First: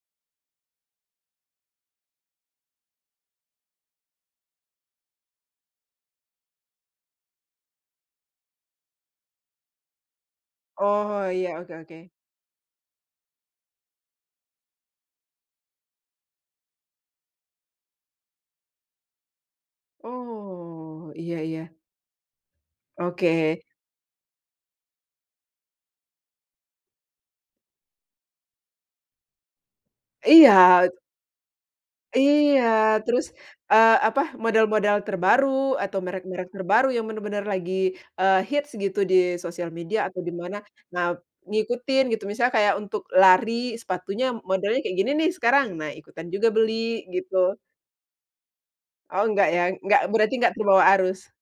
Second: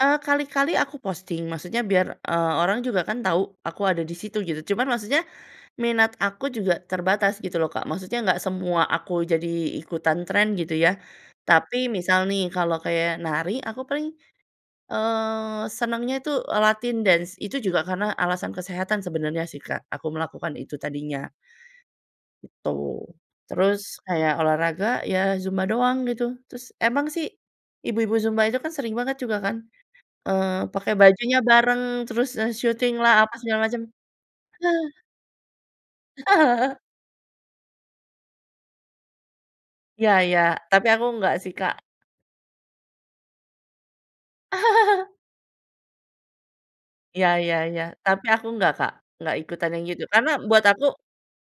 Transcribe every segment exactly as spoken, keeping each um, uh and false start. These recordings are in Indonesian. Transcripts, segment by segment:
Eee, kali-kali aku posting maksudnya biar, eee, orang juga kan tahu aku ada di situ gitu, cuman maksudnya minat aku juga terbatas gitu loh Kak. Maksudnya enggak semua aku jadi ikutan tren gitu ya, Oh, iya, oke tapi oke. misal nih kalau kayak nari aku paling, eee, senengnya itu latin dance. Itu juga karena alasan kesehatan sebenarnya sih Kak, aku melakukan itu Oh, tadinya iya iya. gitu. Oke. Terus kayak olahraga ya zumba doang gitu, terus emang sih ibu-ibu zumba itu kan sering banget juga kan, eee, Iya. pakai bajunya bareng terus, eee, Iya syutinglah terus, apa segala macem. eee, apa, Heeh. model-model terbaru atau merek-merek terbaru yang benar-benar lagi, eee, hits gitu di sosial media Iya atau di iya, mana, tapi aku nah enggak sih, Kak. ngikutin gitu. Misalnya kayak untuk lari sepatunya modelnya kayak gini nih sekarang, nah ikutan juga beli Iya iya gitu. iya, tapi aku enggak Kak, Oh enggak enggak ya? ikutan yang Enggak gitu karena berarti enggak buat terbawa aku arus.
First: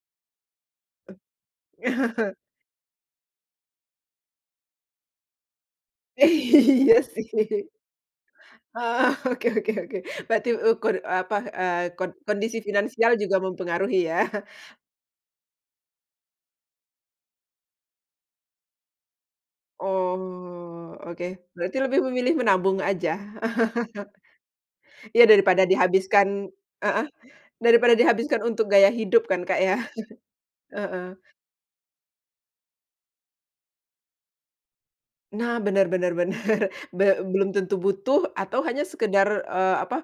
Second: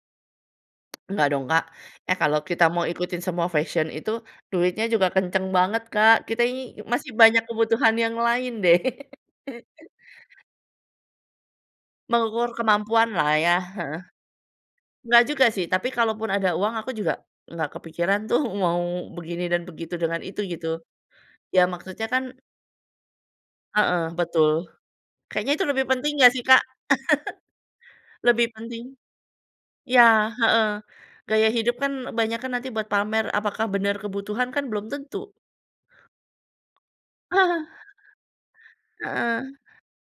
Enggak dong Kak. Eh kalau kita mau ikutin semua fashion itu, duitnya juga kenceng banget Kak, kita ini Iya masih sih. banyak kebutuhan yang lain deh. Eee, oke oke oke, berarti ukur eee, apa, eee, kon Mengukur kondisi finansial kemampuanlah juga ya, heeh. mempengaruhi ya? Nggak juga sih, tapi kalaupun ada uang aku juga nggak kepikiran tuh mau begini dan begitu dengan itu gitu. Oh oke. Iya, Berarti lebih maksudnya kan memilih menabung aja? Heeh, betul. Iya Kayaknya daripada itu lebih penting nggak sih dihabiskan Kak? heeh, daripada dihabiskan Lebih untuk penting gaya hidup kan Kak ya. iya, heeh, Heeh. gaya hidup kan banyak kan nanti buat pamer, apakah benar kebutuhan kan belum tentu. Nah bener bener bener. Be belum tentu butuh atau hanya sekadar, Heeh. eee, apa,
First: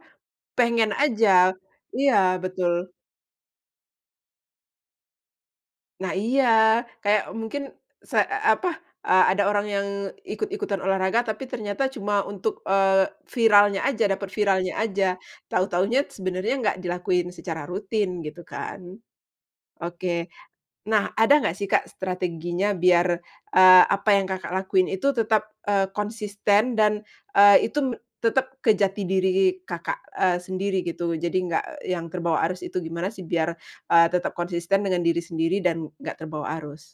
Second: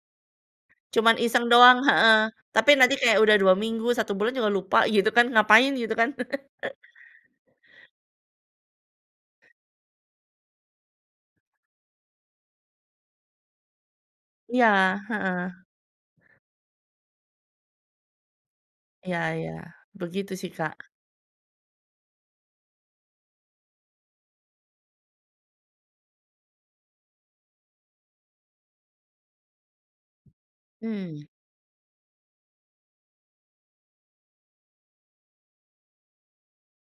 pengen Cuman aja iseng doang, iya heeh. tapi betul. nanti kayak udah dua minggu, satu bulan juga lupa gitu kan, ngapain gitu kan. Nah iya, kayak mungkin se e apa, eee, ada orang yang ikut-ikutan olahraga tapi ternyata cuma untuk, eee, viralnya aja dapat viralnya Iya, aja, heeh. tahu-tahunya sebenarnya nggak dilakuin secara rutin gitu kan. Iya iya, Oke, begitu sih, Kak. nah ada nggak sih Kak strateginya biar, eee, apa yang Kakak lakuin itu tetap, eee, konsisten dan, eee, itu me tetap ke jati diri Kakak, eee, sendiri gitu? Mmm. Jadi nggak yang terbawa arus itu gimana sih biar, eee, tetap konsisten dengan diri sendiri dan nggak terbawa arus?